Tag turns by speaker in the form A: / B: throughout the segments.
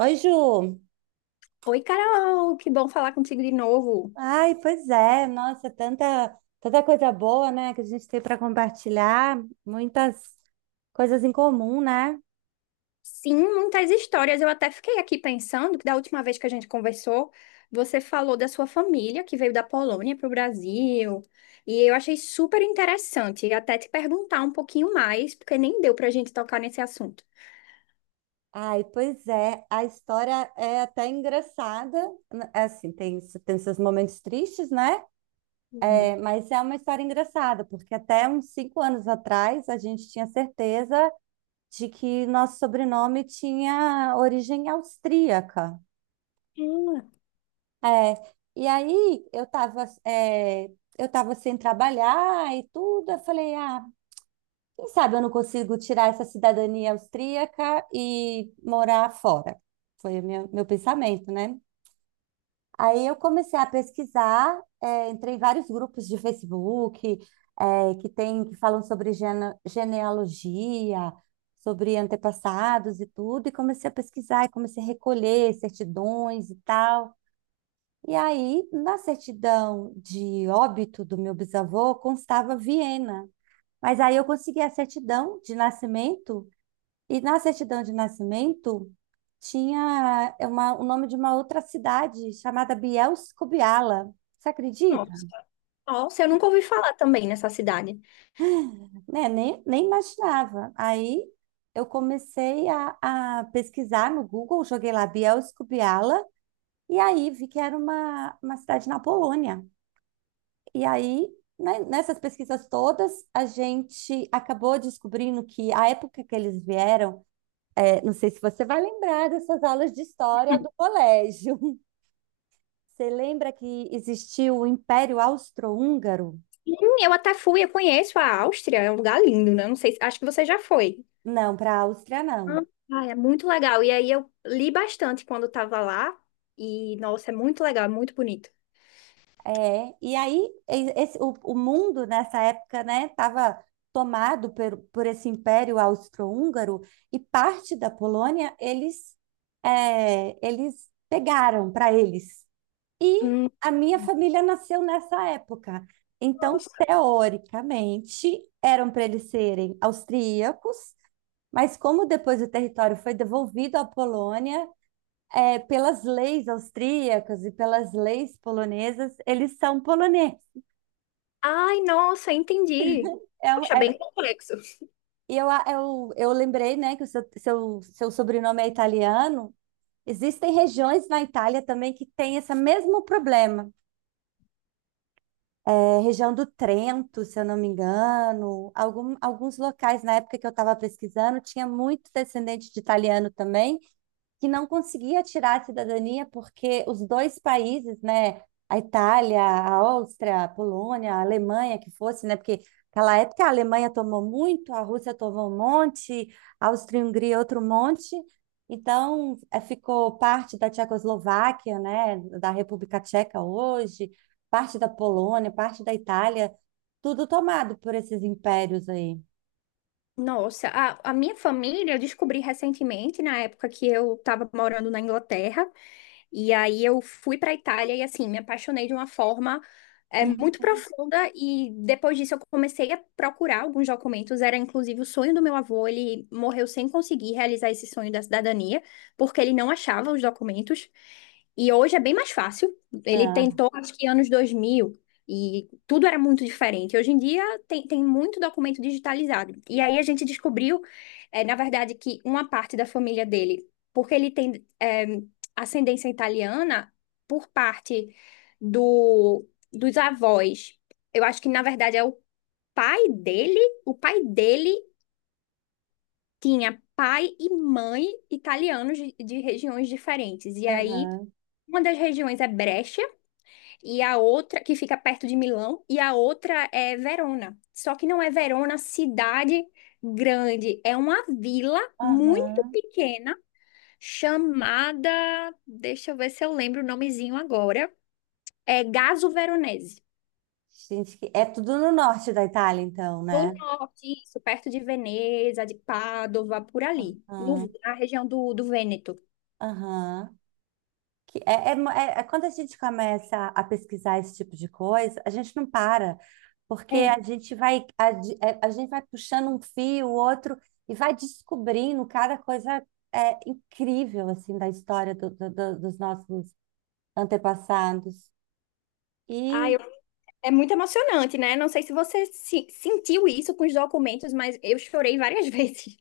A: Oi, Ju.
B: Oi, Carol, que bom falar contigo de novo.
A: Ai, pois é. Nossa, tanta coisa boa, né, que a gente tem para compartilhar, muitas coisas em comum, né?
B: Sim, muitas histórias. Eu até fiquei aqui pensando que da última vez que a gente conversou, você falou da sua família que veio da Polônia para o Brasil. E eu achei super interessante até te perguntar um pouquinho mais, porque nem deu para a gente tocar nesse assunto.
A: Ai, pois é. A história é até engraçada. Assim, tem seus momentos tristes, né?
B: Hum.
A: É, mas é uma história engraçada, porque até uns 5 anos atrás a gente tinha certeza de que nosso sobrenome tinha origem austríaca.
B: Hum.
A: É, e aí eu tava sem trabalhar e tudo. Eu falei, ah, quem sabe eu não consigo tirar essa cidadania austríaca e morar fora. Foi o meu pensamento, né? Aí eu comecei a pesquisar, entrei em vários grupos de Facebook, que falam sobre genealogia, sobre antepassados e tudo, e comecei a pesquisar, e comecei a recolher certidões e tal. E aí, na certidão de óbito do meu bisavô, constava Viena. Mas aí eu consegui a certidão de nascimento, e na certidão de nascimento tinha o nome de uma outra cidade chamada Bielsko-Biala. Você acredita?
B: Nossa. Nossa, eu nunca ouvi falar também nessa cidade.
A: Né? Nem imaginava. Aí eu comecei a pesquisar no Google, joguei lá Bielsko-Biala, e aí vi que era uma cidade na Polônia. E aí, né, nessas pesquisas todas, a gente acabou descobrindo que a época que eles vieram, não sei se você vai lembrar dessas aulas de história do colégio. Você lembra que existiu o Império Austro-Húngaro?
B: Sim, eu até fui, eu conheço a Áustria, é um lugar lindo, né? Não sei, acho que você já foi.
A: Não, para a Áustria não.
B: Ah, é muito legal. E aí eu li bastante quando estava lá. E, nossa, é muito legal, é muito bonito.
A: É, e aí o mundo nessa época, né, estava tomado por esse Império Austro-Húngaro e parte da Polônia eles pegaram para eles. E
B: Hum.
A: a minha família nasceu nessa época. Então,
B: Nossa.
A: teoricamente, eram para eles serem austríacos, mas como depois o território foi devolvido à Polônia, pelas leis austríacas e pelas leis polonesas, eles são poloneses.
B: Ai, nossa, entendi.
A: É um-
B: Puxa,
A: é-
B: bem complexo.
A: E eu lembrei, né, que o seu sobrenome é italiano. Existem regiões na Itália também que têm esse mesmo problema. Região do Trento, se eu não me engano. Alguns locais na época que eu estava pesquisando tinha muito descendente de italiano também que não conseguia tirar a cidadania porque os dois países, né, a Itália, a Áustria, a Polônia, a Alemanha, que fosse, né, porque naquela época a Alemanha tomou muito, a Rússia tomou um monte, a Áustria-Hungria outro monte, então ficou parte da Tchecoslováquia, né, da República Tcheca hoje, parte da Polônia, parte da Itália, tudo tomado por esses impérios aí.
B: Nossa, a minha família, eu descobri recentemente, na época que eu estava morando na Inglaterra, e aí eu fui para a Itália e assim, me apaixonei de uma forma muito
A: Uhum.
B: profunda, e depois disso eu comecei a procurar alguns documentos, era inclusive o sonho do meu avô, ele morreu sem conseguir realizar esse sonho da cidadania, porque ele não achava os documentos, e hoje é bem mais fácil, ele
A: Ah,
B: tentou acho que anos 2000 e tudo era muito diferente, hoje em dia tem muito documento digitalizado. E aí a gente descobriu, na verdade, que uma parte da família dele, porque ele tem ascendência italiana por parte do, dos avós. Eu acho que, na verdade, é o pai dele. O pai dele tinha pai e mãe italianos de regiões diferentes. E aí,
A: aham,
B: uma das regiões é Brecha e a outra que fica perto de Milão e a outra é Verona. Só que não é Verona cidade grande, é uma vila muito
A: aham.
B: pequena chamada, deixa eu ver se eu lembro o nomezinho agora, é Gaso Veronese.
A: Gente, é tudo no norte da Itália, então, né?
B: No norte, isso, perto de Veneza, de Pádua, por ali,
A: Ah,
B: na região do Vêneto.
A: aham. Que é quando a gente começa a pesquisar esse tipo de coisa, a gente não para, porque a
B: É.
A: gente vai, a, di- é, a gente vai puxando um fio, o outro, e vai descobrindo cada coisa, incrível, assim, da história dos nossos antepassados.
B: Ah,
A: E
B: eu- É muito emocionante, né? Não sei se você sentiu isso com os documentos, mas eu chorei várias vezes.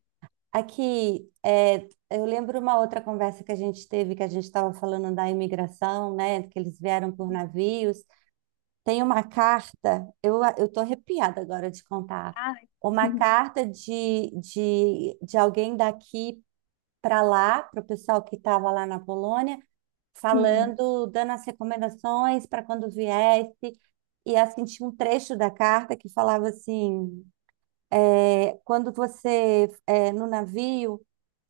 A: aqui, eu lembro uma outra conversa que a gente teve, que a gente estava falando da imigração, né? Que eles vieram por navios. Tem uma carta, eu tô arrepiada agora de contar.
B: Ai.
A: Uma carta de alguém daqui para lá, para o pessoal que estava lá na Polônia,
B: Hum.
A: falando, dando as recomendações para quando viesse. E assim, tinha um trecho da carta que falava assim: Quando você, no navio,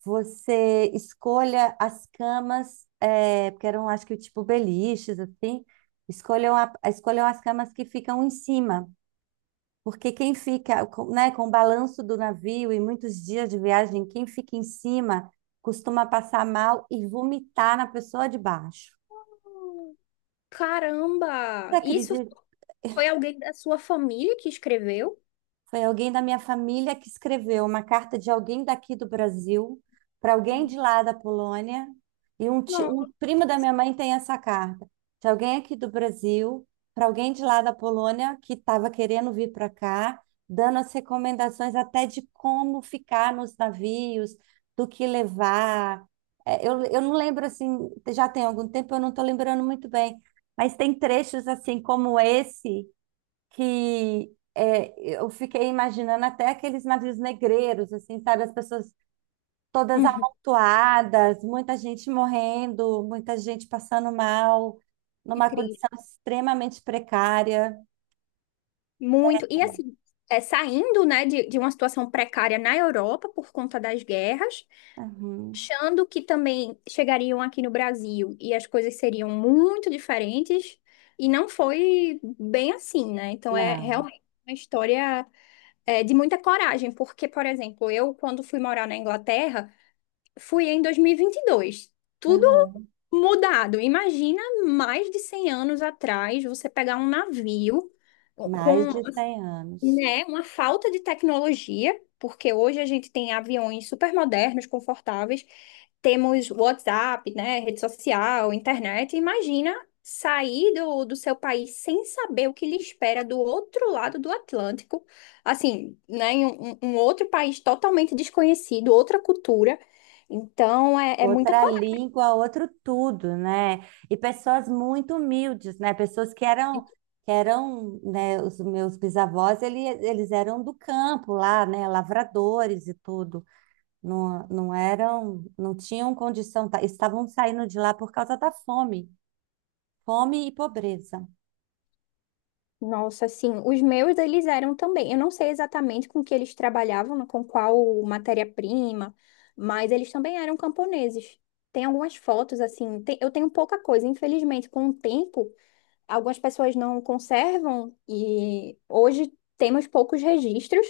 A: você escolha as camas, porque eram, acho que, tipo beliches, assim, escolham as camas que ficam em cima, porque quem fica, né, com o balanço do navio e muitos dias de viagem, quem fica em cima costuma passar mal e vomitar na pessoa de baixo. Você
B: Caramba! Isso
A: acredita?
B: foi alguém da sua família que escreveu?
A: Foi alguém da minha família que escreveu uma carta de alguém daqui do Brasil para alguém de lá da Polônia. E um, ti-
B: Não.
A: um primo da minha mãe tem essa carta de alguém aqui do Brasil para alguém de lá da Polônia que estava querendo vir para cá, dando as recomendações até de como ficar nos navios, do que levar. É, eu não lembro assim, já tem algum tempo, eu não estou lembrando muito bem, mas tem trechos assim como esse que é, eu fiquei imaginando até aqueles navios negreiros, assim, sabe? As pessoas todas
B: Uhum,
A: amontoadas, muita gente morrendo, muita gente passando mal,
B: que
A: numa
B: triste.
A: condição extremamente precária.
B: Muito. E assim, é, saindo, né, de uma situação precária na Europa por conta das guerras,
A: Uhum.
B: achando que também chegariam aqui no Brasil e as coisas seriam muito diferentes, e não foi bem assim, né? Então é
A: Não,
B: realmente uma história, é, de muita coragem, porque, por exemplo, eu, quando fui morar na Inglaterra, fui em dois mil e vinte e dois. Tudo
A: uhum.
B: mudado. Imagina mais de 100 anos atrás você pegar um navio
A: Mais
B: com
A: de 100 anos.
B: né? Uma falta de tecnologia, porque hoje a gente tem aviões super modernos, confortáveis, temos WhatsApp, né? Rede social, internet. Imagina sair do seu país sem saber o que lhe espera do outro lado do Atlântico, assim, né? Em um, um outro país totalmente desconhecido, outra cultura. Então, é, é muita
A: Outra
B: coragem.
A: língua, outro tudo, né? E pessoas muito humildes, né? Pessoas que eram, né? Os meus bisavós, eles eram do campo lá, né? Lavradores e tudo. Não, não eram, não tinham condição, estavam saindo de lá por causa da fome, fome e pobreza.
B: Nossa, assim, os meus eles eram também. Eu não sei exatamente com que eles trabalhavam, né, com qual matéria-prima, mas eles também eram camponeses. Tem algumas fotos, assim, eu tenho pouca coisa, infelizmente, com o tempo, algumas pessoas não conservam e hoje temos poucos registros,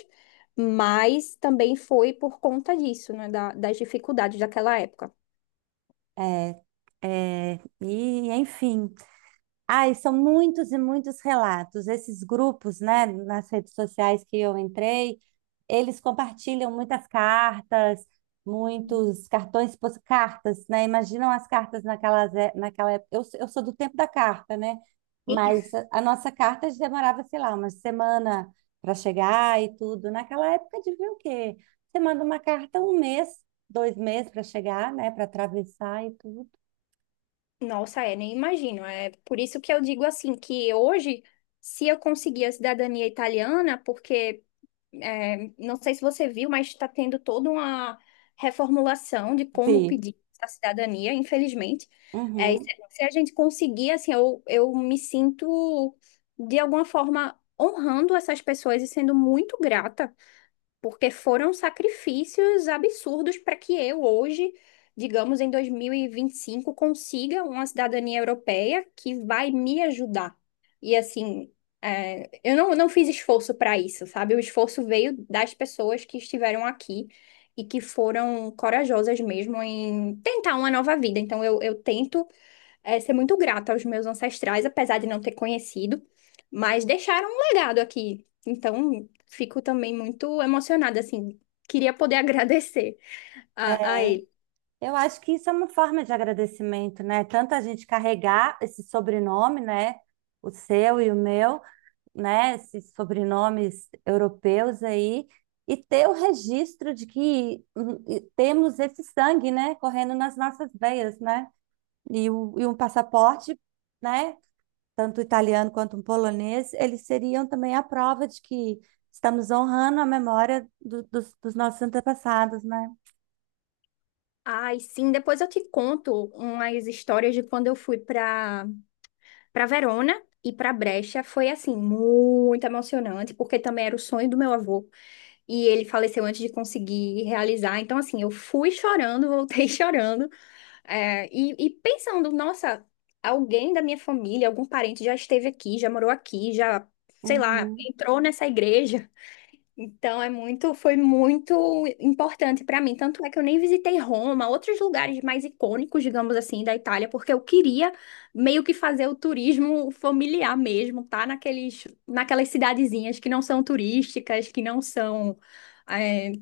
B: mas também foi por conta disso, né, das dificuldades daquela época.
A: É, é, e enfim. Ai, são muitos e muitos relatos. Esses grupos, né, nas redes sociais que eu entrei, eles compartilham muitas cartas, muitos cartões, cartas, né? Imaginam as cartas naquela época. Eu sou do tempo da carta, né? Mas a nossa carta demorava, sei lá, uma semana para chegar e tudo. Naquela época devia o quê? Você manda uma carta um mês, 2 meses para chegar, né? Para atravessar e tudo.
B: Nossa, é, nem imagino. É por isso que eu digo assim, que hoje, se eu conseguir a cidadania italiana, porque é, não sei se você viu, mas está tendo toda uma reformulação de como
A: Sim.
B: pedir a cidadania, infelizmente. É, e se a gente conseguir, assim, eu me sinto, de alguma forma, honrando essas pessoas e sendo muito grata porque foram sacrifícios absurdos para que eu hoje, digamos, em dois mil e vinte e cinco consiga uma cidadania europeia que vai me ajudar. E assim, é, eu não fiz esforço para isso, sabe? O esforço veio das pessoas que estiveram aqui e que foram corajosas mesmo em tentar uma nova vida. Então, eu tento é, ser muito grata aos meus ancestrais, apesar de não ter conhecido, mas deixaram um legado aqui. Então, fico também muito emocionada, assim. Queria poder agradecer a ele.
A: Eu acho que isso é uma forma de agradecimento, né? Tanto a gente carregar esse sobrenome, né? O seu e o meu, né? Esses sobrenomes europeus aí, e ter o registro de que e temos esse sangue, né? Correndo nas nossas veias, né? E um passaporte, né? Tanto o italiano quanto o polonês, eles seriam também a prova de que estamos honrando a memória dos nossos antepassados, né?
B: Ai, sim, depois eu te conto umas histórias de quando eu fui para para Verona e para Brecha. Foi, assim, muito emocionante, porque também era o sonho do meu avô e ele faleceu antes de conseguir realizar. Então, assim, eu fui chorando, voltei chorando. E pensando, nossa, alguém da minha família, algum parente já esteve aqui, já morou aqui, já, sei lá,
A: Uhum.
B: entrou nessa igreja. Então é muito, foi muito importante para mim. Tanto é que eu nem visitei Roma, outros lugares mais icônicos, digamos assim, da Itália, porque eu queria meio que fazer o turismo familiar mesmo, tá? Naqueles, naquelas cidadezinhas que não são turísticas, que não são é,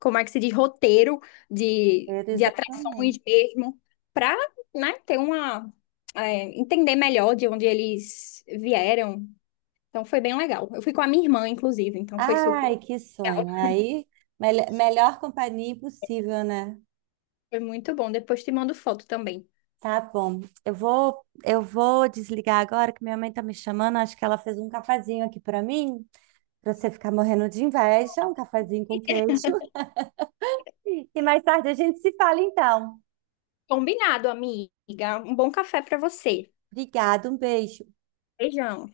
B: como é que se diz, roteiro de atrações
A: Exatamente.
B: mesmo, para, né, ter uma, é, entender melhor de onde eles vieram. Então foi bem legal. Eu fui com a minha irmã, inclusive, então foi super
A: Ai, que
B: legal.
A: sonho. Aí, melhor companhia impossível, né?
B: Foi muito bom. Depois te mando foto também.
A: Tá bom. Eu vou desligar agora que minha mãe tá me chamando. Acho que ela fez um cafazinho aqui pra mim, pra você ficar morrendo de inveja, um cafazinho com queijo. E mais tarde a gente se fala então.
B: Combinado, amiga. Um bom café para você.
A: Obrigada, um beijo.
B: Beijão.